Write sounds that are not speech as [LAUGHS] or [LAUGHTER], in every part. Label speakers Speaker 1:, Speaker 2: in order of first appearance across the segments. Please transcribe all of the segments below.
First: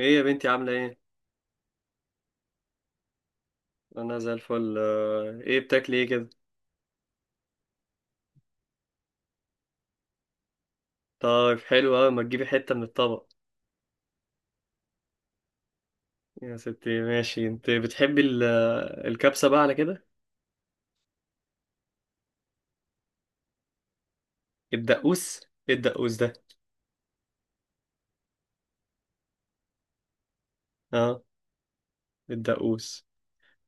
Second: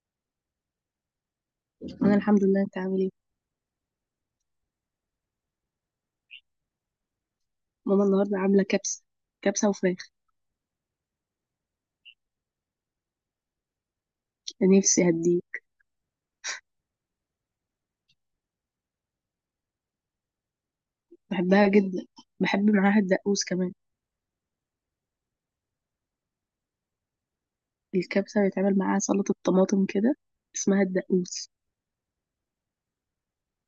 Speaker 1: ايه يا بنتي، عاملة ايه؟
Speaker 2: انا الحمد لله، انت عامل ايه؟
Speaker 1: انا زي الفل، ايه بتاكلي ايه كده؟
Speaker 2: ماما النهارده عامله كبسه. كبسه وفراخ.
Speaker 1: طيب حلو اوي، ما تجيبي حتة من الطبق.
Speaker 2: نفسي هديه.
Speaker 1: يا ستي ماشي، انت بتحبي الكبسة بقى على كده؟
Speaker 2: بحبها جدا. بحب معاها الدقوس كمان.
Speaker 1: الدقوس؟ ايه الدقوس ده؟
Speaker 2: الكبسه بيتعمل معاها سلطه طماطم كده، اسمها
Speaker 1: اه،
Speaker 2: الدقوس.
Speaker 1: الدقوس.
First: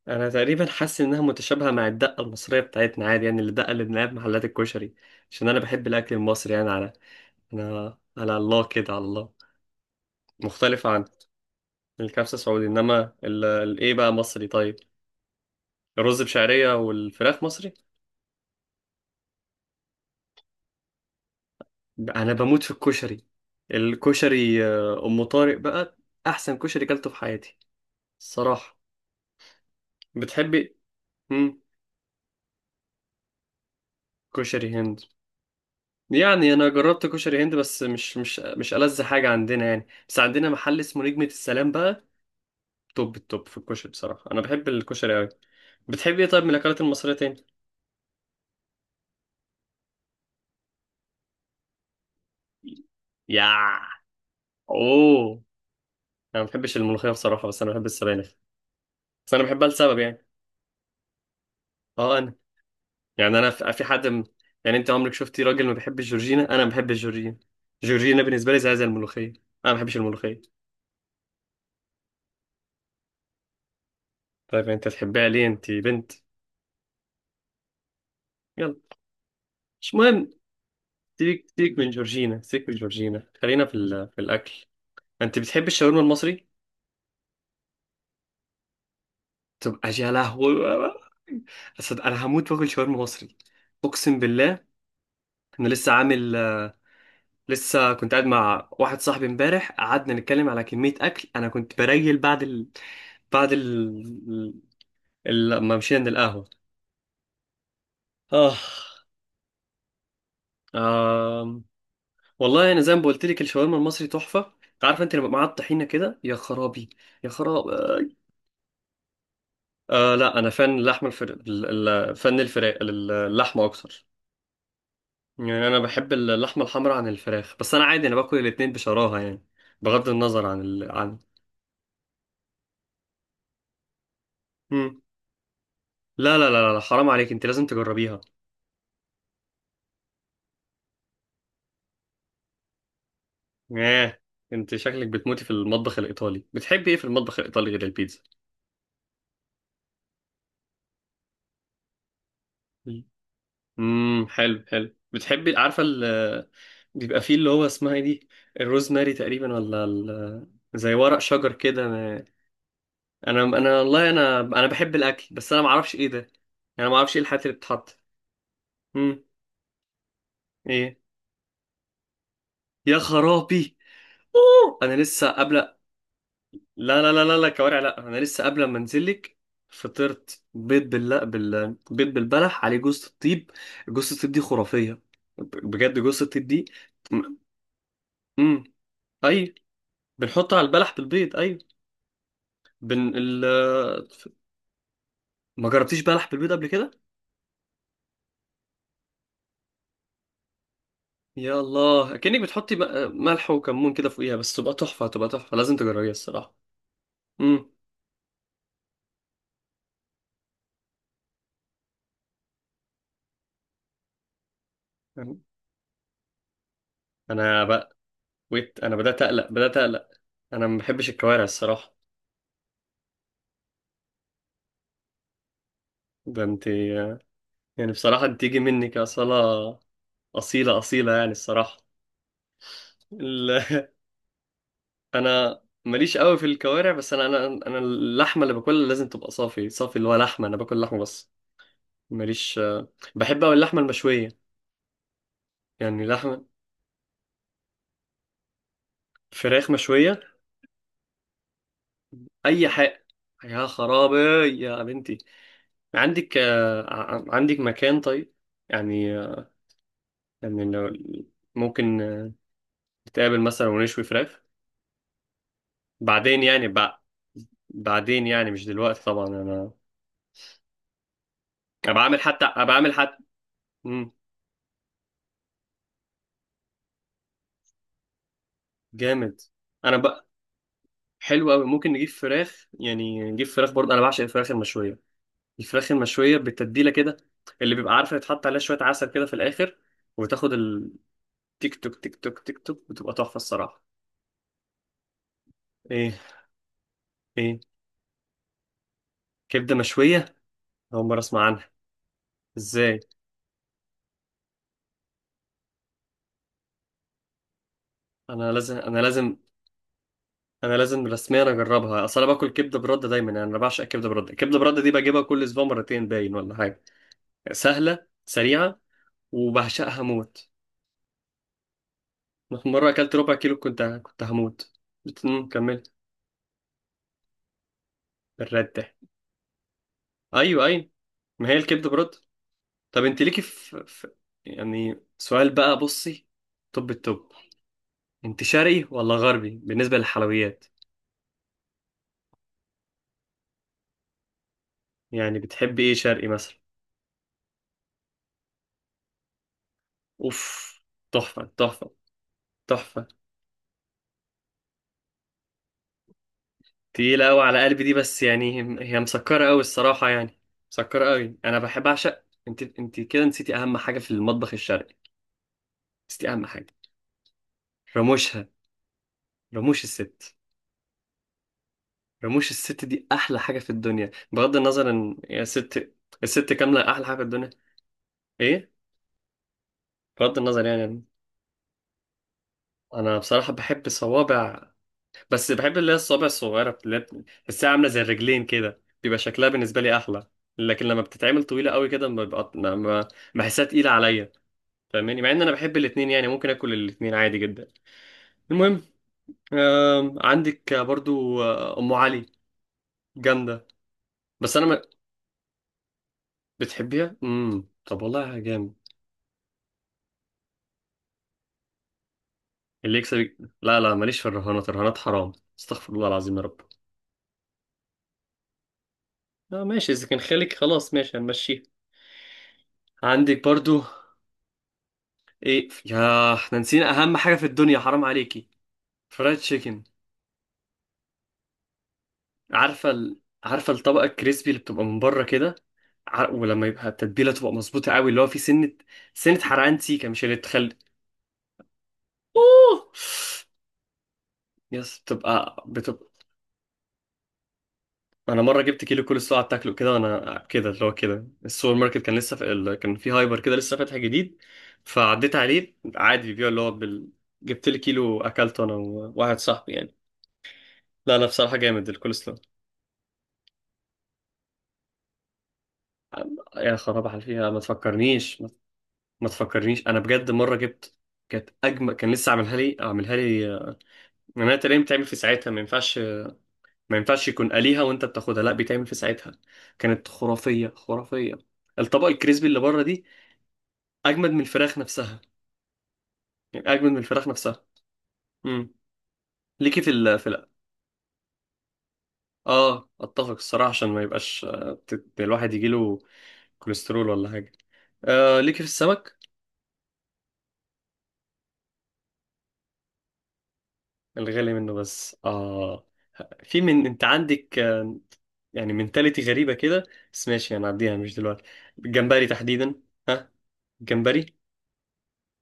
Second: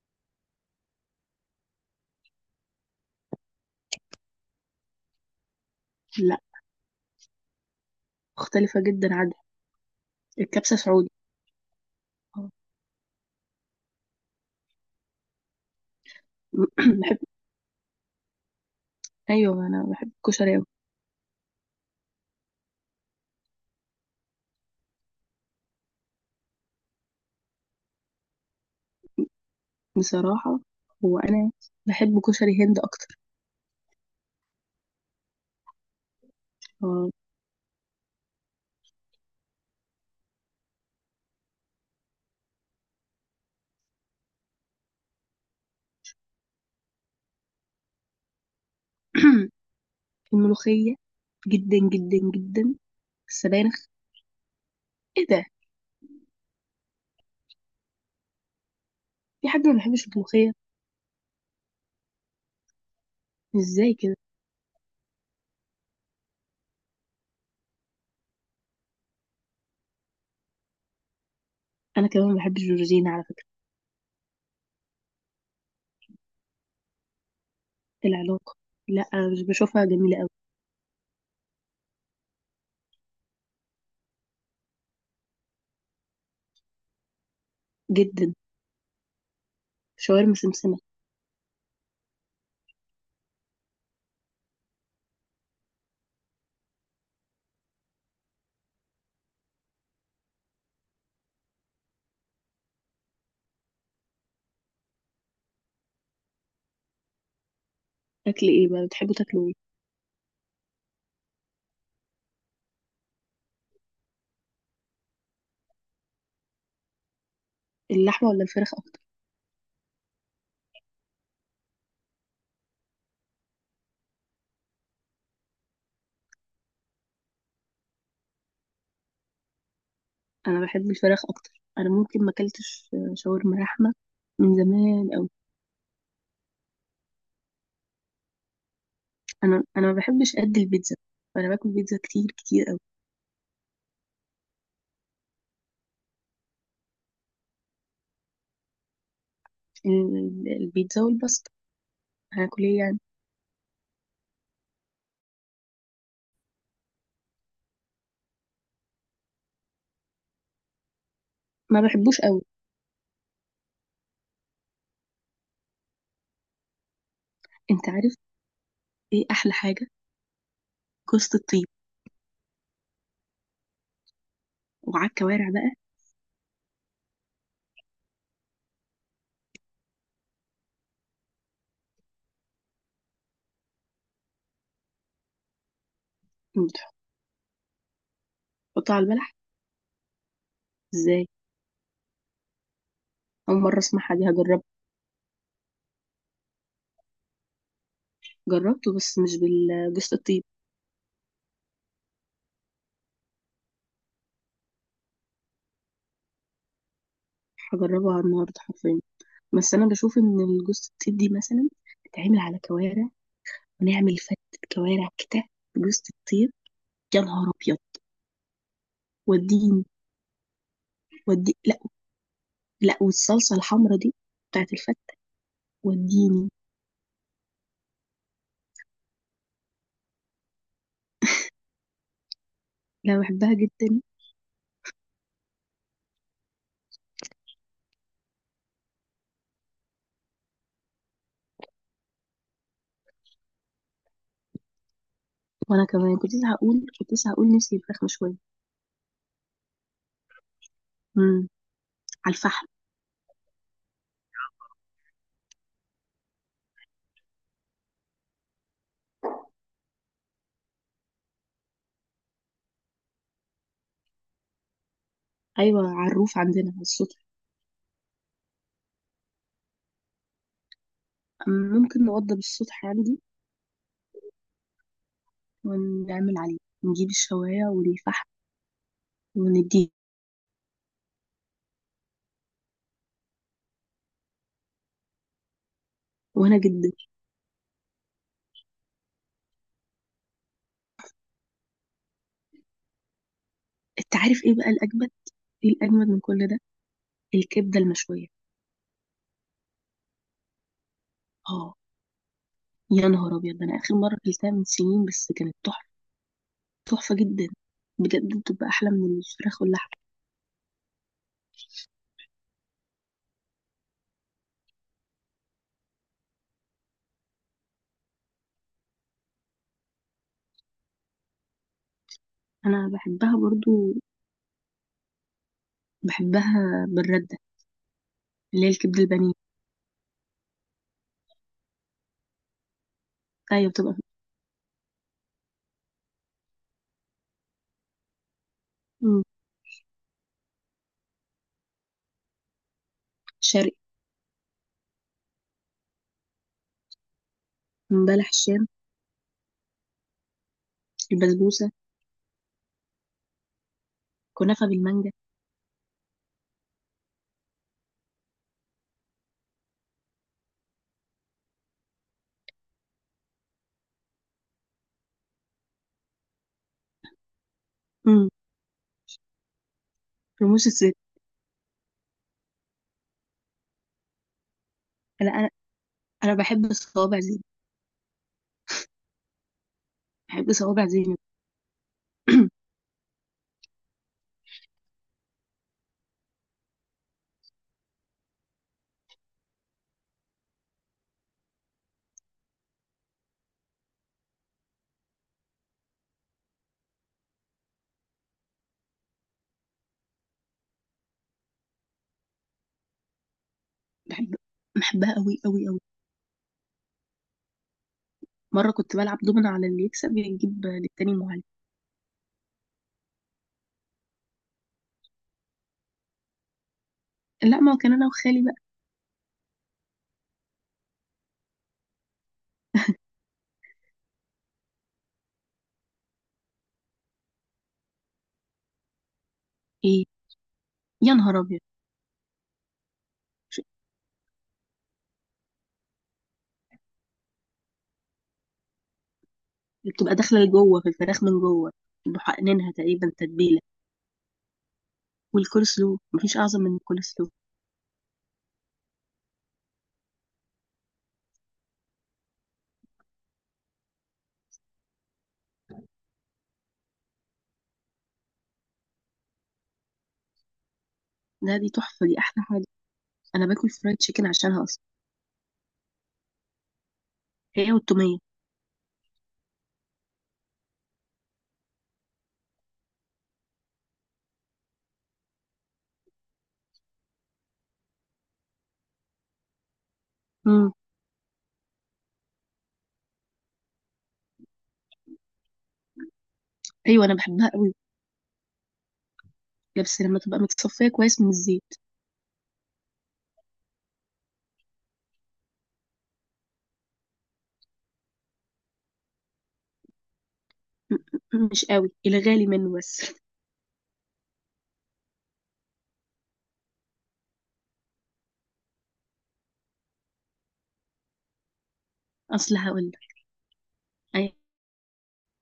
Speaker 1: انا تقريبا حاسس انها متشابهة مع الدقة المصرية بتاعتنا، عادي يعني الدقة اللي بنلاقيها في محلات الكشري. عشان انا بحب الاكل
Speaker 2: لا،
Speaker 1: المصري يعني، على، انا على الله
Speaker 2: مختلفه
Speaker 1: كده، على
Speaker 2: جدا
Speaker 1: الله.
Speaker 2: عنها. الكبسه
Speaker 1: مختلفة عن
Speaker 2: سعودي.
Speaker 1: الكبسة
Speaker 2: آه.
Speaker 1: السعودي، انما الايه بقى مصري؟ طيب، الرز بشعرية
Speaker 2: [CLEARS THROAT] بحب
Speaker 1: والفراخ مصري؟
Speaker 2: ايوه انا بحب الكشري أوي.
Speaker 1: انا بموت في الكشري. الكشري ام طارق بقى احسن كشري كلته في حياتي، الصراحه.
Speaker 2: بصراحه.
Speaker 1: بتحبي
Speaker 2: هو انا
Speaker 1: امم
Speaker 2: بحب كشري هند اكتر.
Speaker 1: كشري هند. يعني انا جربت
Speaker 2: آه.
Speaker 1: كشري هند، بس مش ألذ حاجه عندنا يعني، بس عندنا محل اسمه نجمه السلام بقى، توب التوب في الكشري بصراحه. انا بحب الكشري قوي. بتحبي ايه طيب من الاكلات المصريه تاني؟
Speaker 2: [CLEARS THROAT] الملوخيه، جدا جدا جدا.
Speaker 1: يا.
Speaker 2: السبانخ. ايه
Speaker 1: اوه.
Speaker 2: ده.
Speaker 1: انا ما بحبش الملوخيه بصراحه، بس انا بحب السبانخ. بس انا
Speaker 2: في حد
Speaker 1: بحبها
Speaker 2: ما
Speaker 1: لسبب
Speaker 2: بيحبش
Speaker 1: يعني.
Speaker 2: الملوخيه؟
Speaker 1: اه، انا. يعني انا في
Speaker 2: ازاي
Speaker 1: حد
Speaker 2: كده.
Speaker 1: يعني انت عمرك شفتي راجل ما بيحبش جورجينا؟ انا ما بحبش جورجينا. جورجينا بالنسبه لي زي الملوخيه. انا ما بحبش الملوخيه.
Speaker 2: انا كمان ما بحبش الجورجينا على فكره.
Speaker 1: طيب انت تحبها ليه؟ انت بنت.
Speaker 2: العلاقة.
Speaker 1: يلا.
Speaker 2: لا، أنا مش بشوفها
Speaker 1: مش
Speaker 2: جميلة قوي.
Speaker 1: مهم. سيبك سيبك من جورجينا، سيبك من جورجينا، خلينا في في الاكل. انت بتحب الشاورما المصري؟
Speaker 2: جدا.
Speaker 1: تبقى يا
Speaker 2: شاورما
Speaker 1: لهوي.
Speaker 2: سمسمة.
Speaker 1: أصل انا هموت واكل شاورما مصري، اقسم بالله. انا لسه عامل، لسه كنت قاعد مع واحد صاحبي امبارح، قعدنا نتكلم على كمية اكل. انا كنت بريل بعد بعد ال... لما مشينا القهوة.
Speaker 2: اكل
Speaker 1: آه.
Speaker 2: ايه بقى، بتحبوا تاكلوا ايه؟
Speaker 1: آه. والله أنا زي ما قلت لك الشاورما المصري تحفة. عارفة أنت لما معاها الطحينة كده؟ يا خرابي، يا خرابي.
Speaker 2: اللحمة ولا الفراخ اكتر؟
Speaker 1: آه، لا، أنا فن اللحمة فن الفراخ، اللحمة أكتر. يعني أنا بحب اللحمة الحمراء عن الفراخ، بس أنا عادي، أنا باكل الاتنين بشراهة يعني، بغض النظر عن
Speaker 2: انا بحب
Speaker 1: عن.
Speaker 2: الفراخ اكتر، انا ممكن ما اكلتش شاورما لحمة من
Speaker 1: مم.
Speaker 2: زمان قوي.
Speaker 1: لا لا لا لا، حرام عليك، أنت لازم تجربيها.
Speaker 2: انا ما بحبش قد البيتزا. انا باكل بيتزا كتير كتير قوي.
Speaker 1: آه. أنت شكلك بتموتي في المطبخ الإيطالي. بتحبي إيه في المطبخ الإيطالي غير البيتزا؟
Speaker 2: البيتزا والباستا. هاكل ايه يعني.
Speaker 1: حلو، حلو. بتحبي عارفه بيبقى فيه اللي هو اسمها ايه دي، الروزماري تقريبا، ولا زي ورق شجر
Speaker 2: ما
Speaker 1: كده؟
Speaker 2: بحبوش
Speaker 1: انا
Speaker 2: قوي.
Speaker 1: انا أنا والله انا بحب الاكل، بس انا ما اعرفش ايه ده يعني. انا ما اعرفش ايه الحاجات اللي
Speaker 2: انت
Speaker 1: بتتحط.
Speaker 2: عارف
Speaker 1: امم
Speaker 2: ايه احلى حاجة؟
Speaker 1: ايه.
Speaker 2: كوسة الطيب.
Speaker 1: يا خرابي. أوه! انا
Speaker 2: وعلى
Speaker 1: لسه
Speaker 2: الكوارع
Speaker 1: قبل،
Speaker 2: بقى.
Speaker 1: لا. لا لا لا لا، كوارع لا. انا لسه قبل ما انزلك فطرت بيض بالبلح عليه جوز الطيب. جوز الطيب دي خرافيه، بجد جوز الطيب دي.
Speaker 2: إنك
Speaker 1: امم.
Speaker 2: تحطها على البلح؟
Speaker 1: اي. بنحطه على البلح
Speaker 2: ازاي.
Speaker 1: بالبيض، ايوه. بن ال...
Speaker 2: اول مرة اسمعها، دي هجربها.
Speaker 1: ما جربتيش بلح بالبيض قبل كده؟
Speaker 2: جربته بس مش بالجوز الطيب.
Speaker 1: يا الله، كأنك بتحطي ملح وكمون كده فوقيها، بس تبقى تحفه، تبقى تحفه، لازم تجربيها الصراحه. امم.
Speaker 2: هجربها النهارده حرفيا. بس انا بشوف ان الجوز الطيب دي مثلا تتعمل على كوارع، ونعمل فتة كوارع كده بجوز الطيب. يا نهار
Speaker 1: انا
Speaker 2: ابيض.
Speaker 1: بقى. ويت، انا بدات اقلق، بدات
Speaker 2: وديني.
Speaker 1: اقلق. انا ما بحبش الكوارع
Speaker 2: ودي لا.
Speaker 1: الصراحه.
Speaker 2: لا، والصلصه الحمرا دي بتاعت الفته.
Speaker 1: ده
Speaker 2: وديني.
Speaker 1: انت، يعني بصراحه انت تيجي منك اصاله، اصيله اصيله يعني الصراحه.
Speaker 2: لا، بحبها
Speaker 1: ال... [LAUGHS]
Speaker 2: جدا.
Speaker 1: انا ماليش قوي في الكوارع، بس انا اللحمه اللي باكلها لازم تبقى صافي صافي، اللي هو لحمه، انا باكل لحمه بس. ماليش. بحب أوي اللحمة المشوية.
Speaker 2: وانا
Speaker 1: يعني
Speaker 2: كمان كنت
Speaker 1: لحمة،
Speaker 2: لسه هقول كنت لسه هقول نفسي الفراخ مشويه.
Speaker 1: فراخ مشوية،
Speaker 2: امم. على الفحم.
Speaker 1: أي حاجة. يا خرابي، يا بنتي. عندك مكان طيب؟ يعني يعني لو ممكن نتقابل مثلا ونشوي فراخ.
Speaker 2: ايوه، على الروف
Speaker 1: بعدين يعني
Speaker 2: عندنا، على السطح.
Speaker 1: بعدين يعني مش دلوقتي طبعا. أنا أنا
Speaker 2: ممكن
Speaker 1: بعمل
Speaker 2: نوضب
Speaker 1: حتى،
Speaker 2: السطح عندي
Speaker 1: مم.
Speaker 2: ونعمل عليه، نجيب الشوايه والفحم
Speaker 1: جامد.
Speaker 2: ونديه.
Speaker 1: أنا بقى. حلو أوي ممكن نجيب فراخ برضه. أنا بعشق الفراخ المشوية، الفراخ المشوية
Speaker 2: وانا
Speaker 1: بالتتبيلة
Speaker 2: جدا.
Speaker 1: كده، اللي بيبقى عارفة يتحط عليها شوية عسل كده في الآخر، وتاخد التيك، توك تيك توك تيك توك، وتبقى تحفة الصراحة.
Speaker 2: انت عارف ايه بقى الاجمل، ايه الاجمد
Speaker 1: إيه.
Speaker 2: من كل ده؟
Speaker 1: إيه.
Speaker 2: الكبده المشويه.
Speaker 1: كبدة مشوية؟ أول مرة أسمع عنها.
Speaker 2: اه.
Speaker 1: إزاي؟
Speaker 2: يا نهار ابيض، ده انا اخر مره اكلتها من سنين بس كانت تحفه، تحفه جدا. بجد
Speaker 1: أنا
Speaker 2: بتبقى
Speaker 1: لازم
Speaker 2: احلى
Speaker 1: أنا
Speaker 2: من
Speaker 1: لازم
Speaker 2: الفراخ واللحم.
Speaker 1: أنا لازم رسميا أجربها، أصل أنا باكل كبدة برده دايما، يعني أنا بعشق الكبدة برده. الكبدة برده دي بجيبها كل أسبوع مرتين باين ولا حاجة، سهلة سريعة، وبعشقها موت.
Speaker 2: انا
Speaker 1: مرة أكلت ربع
Speaker 2: بحبها
Speaker 1: كيلو، كنت
Speaker 2: برضو.
Speaker 1: كنت هموت. كمل.
Speaker 2: بحبها بالرده، اللي هي
Speaker 1: الرد ده.
Speaker 2: الكبده البانيه.
Speaker 1: أيوه أيوه، ما هي الكبدة برده. طب انت ليكي
Speaker 2: ايوه
Speaker 1: في,
Speaker 2: بتبقى.
Speaker 1: في يعني سؤال بقى، بصي. طب التوب، انت شرقي ولا
Speaker 2: مم.
Speaker 1: غربي بالنسبة للحلويات؟
Speaker 2: شرقي.
Speaker 1: يعني بتحبي ايه شرقي مثلا؟
Speaker 2: بلح الشام.
Speaker 1: اوف، تحفة
Speaker 2: البسبوسه.
Speaker 1: تحفة تحفة.
Speaker 2: كنافه بالمانجا.
Speaker 1: تقيلة قوي على قلبي دي، بس يعني هي مسكرة قوي الصراحة يعني، مسكرة قوي. انا بحب، اعشق. انت كده نسيتي اهم حاجة في المطبخ الشرقي، نسيتي اهم حاجة.
Speaker 2: مم.
Speaker 1: رموشها، رموش الست.
Speaker 2: رموش الست.
Speaker 1: رموش الست دي احلى حاجة في الدنيا، بغض النظر ان
Speaker 2: انا
Speaker 1: يا
Speaker 2: انا
Speaker 1: ست،
Speaker 2: انا
Speaker 1: الست
Speaker 2: بحب
Speaker 1: كاملة احلى حاجة
Speaker 2: صوابع
Speaker 1: في
Speaker 2: زينب.
Speaker 1: الدنيا. ايه؟ بغض
Speaker 2: بحب
Speaker 1: النظر
Speaker 2: صوابع
Speaker 1: يعني.
Speaker 2: زينب.
Speaker 1: انا بصراحه بحب الصوابع، بس بحب اللي هي الصوابع الصغيره، اللي هي بتحسها عامله زي الرجلين كده، بيبقى شكلها بالنسبه لي احلى. لكن لما بتتعمل طويله قوي كده ما ببقى بحسها تقيله عليا. فاهماني؟ مع ان انا بحب الاتنين، يعني ممكن اكل الاتنين عادي جدا. المهم، عندك برضو ام علي، جامده.
Speaker 2: بحب.
Speaker 1: بس انا ما.
Speaker 2: بحبها قوي قوي قوي.
Speaker 1: بتحبيها؟ طب والله
Speaker 2: مره
Speaker 1: جامد.
Speaker 2: كنت بلعب دومنا على اللي يكسب يجيب للتاني معلم.
Speaker 1: اللي يكسب، لا لا، ماليش في الرهانات، الرهانات حرام، استغفر الله العظيم يا رب.
Speaker 2: لا، ما كان، انا وخالي بقى.
Speaker 1: آه ماشي، اذا كان خالك خلاص ماشي، هنمشيها. عندك برضو ايه، ياه، احنا نسينا اهم حاجه في الدنيا، حرام عليكي. فرايد تشيكن.
Speaker 2: ايه. يا نهار ابيض.
Speaker 1: عارفه
Speaker 2: ش-
Speaker 1: عارفه الطبقه الكريسبي اللي بتبقى من بره كده، ولما يبقى التتبيله تبقى مظبوطه قوي، اللي هو في سنه سنه حرقان سيكه،
Speaker 2: بتبقى
Speaker 1: مش اللي
Speaker 2: داخله
Speaker 1: تخلي.
Speaker 2: لجوه في الفراخ من جوه، محقنينها
Speaker 1: اوه،
Speaker 2: تقريبا تتبيله.
Speaker 1: يس، بتبقى
Speaker 2: والكول سلو،
Speaker 1: بتبقى
Speaker 2: مفيش اعظم من الكول سلو.
Speaker 1: انا مره جبت كيلو كولسلو قعدت اكله كده، وانا كده اللي هو كده، السوبر ماركت كان لسه في كان في هايبر كده لسه فاتح جديد، فعديت عليه عادي بيبيع اللي هو جبت لي كيلو، اكلته انا وواحد صاحبي يعني. لا لا، بصراحه
Speaker 2: لا، دي
Speaker 1: جامد
Speaker 2: تحفه، دي
Speaker 1: الكولسلو.
Speaker 2: احلى حاجه. انا باكل فرايد تشيكن عشانها اصلا.
Speaker 1: يا خراب على فيها، ما
Speaker 2: هي والتوميه.
Speaker 1: تفكرنيش، ما تفكرنيش. انا بجد مره جبت، كانت اجمل، كان لسه عاملها لي. انا تقريبا بتعمل في ساعتها، ما ينفعش، ما ينفعش يكون قليها وانت بتاخدها، لا بيتعمل في ساعتها، كانت خرافيه
Speaker 2: امم.
Speaker 1: خرافيه. الطبق الكريسبي اللي بره دي اجمد من الفراخ نفسها، يعني اجمد من
Speaker 2: ايوه انا
Speaker 1: الفراخ
Speaker 2: بحبها
Speaker 1: نفسها.
Speaker 2: قوي.
Speaker 1: امم. ليكي
Speaker 2: لا
Speaker 1: في
Speaker 2: بس لما
Speaker 1: ال في
Speaker 2: تبقى
Speaker 1: ال
Speaker 2: متصفيه كويس من الزيت.
Speaker 1: اه، اتفق الصراحه، عشان ما يبقاش الواحد يجيله كوليسترول ولا حاجه. آه، ليكي في السمك؟
Speaker 2: م- مش قوي الغالي منه بس. [LAUGHS]
Speaker 1: الغالي منه بس، اه. في، من انت عندك يعني منتاليتي غريبة كده، بس ماشي هنعديها مش دلوقتي. الجمبري
Speaker 2: اصل
Speaker 1: تحديدا.
Speaker 2: هقول لك.
Speaker 1: ها.
Speaker 2: اي.
Speaker 1: جمبري.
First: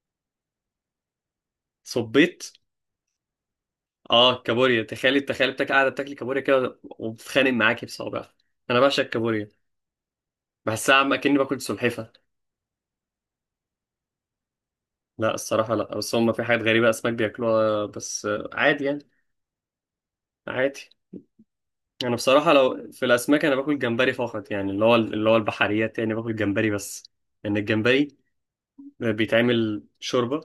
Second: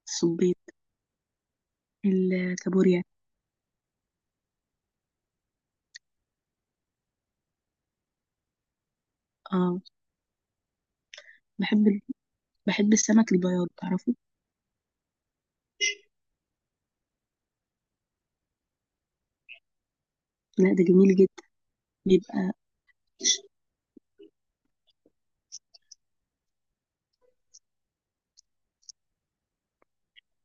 Speaker 2: الصبيط.
Speaker 1: صبيت.
Speaker 2: الكابوريا.
Speaker 1: اه، كابوريا، تخيلي تخيلي بتاك قاعدة بتاكلي كابوريا كده وبتتخانق معاكي بصوابع. انا بعشق الكابوريا،
Speaker 2: اه.
Speaker 1: بحسها عم اكني باكل
Speaker 2: بحب ال-
Speaker 1: سلحفة.
Speaker 2: بحب السمك البياض، تعرفه؟
Speaker 1: لا الصراحة، لا، بس هم في حاجات غريبة اسماك بياكلوها، بس عادي يعني،
Speaker 2: لا، ده
Speaker 1: عادي.
Speaker 2: جميل جدا.
Speaker 1: انا
Speaker 2: بيبقى.
Speaker 1: بصراحة لو في الاسماك انا باكل جمبري فقط، يعني اللي هو البحريات، يعني باكل جمبري بس، لان يعني الجمبري بيتعمل شوربة،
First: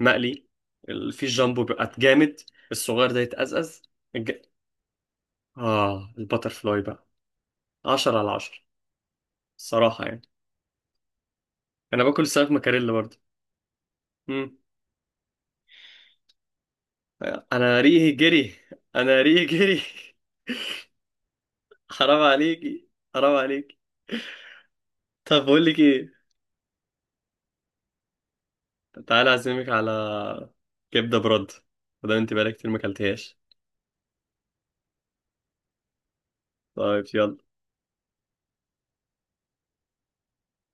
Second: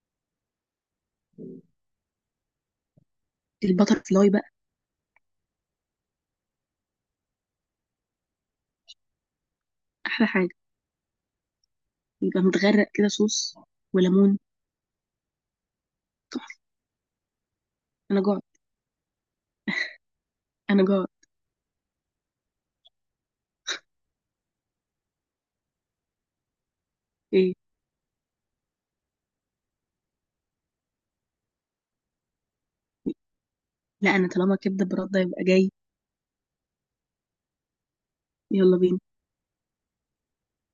Speaker 1: مقلي، في الجامبو بيبقى جامد، الصغير ده يتأزأز.
Speaker 2: البتر
Speaker 1: الج...
Speaker 2: فلاي بقى.
Speaker 1: اه، البتر فلاي بقى 10/10 الصراحة يعني.
Speaker 2: احلى حاجه.
Speaker 1: انا باكل
Speaker 2: بيبقى
Speaker 1: السمك
Speaker 2: متغرق
Speaker 1: مكاريلا
Speaker 2: كده
Speaker 1: برضه.
Speaker 2: صوص وليمون،
Speaker 1: مم.
Speaker 2: تحفة.
Speaker 1: انا ريقي
Speaker 2: انا جوعت.
Speaker 1: جري. انا ريقي جري.
Speaker 2: انا جوعت.
Speaker 1: [LAUGHS] حرام عليكي، حرام عليكي. طب بقول لك ايه،
Speaker 2: ايه.
Speaker 1: تعالى اعزمك على كبدة برد، وده انت بقالك كتير ما اكلتهاش.
Speaker 2: لا، انا طالما كبده برده يبقى جاي.
Speaker 1: طيب يلا.
Speaker 2: يلا بينا.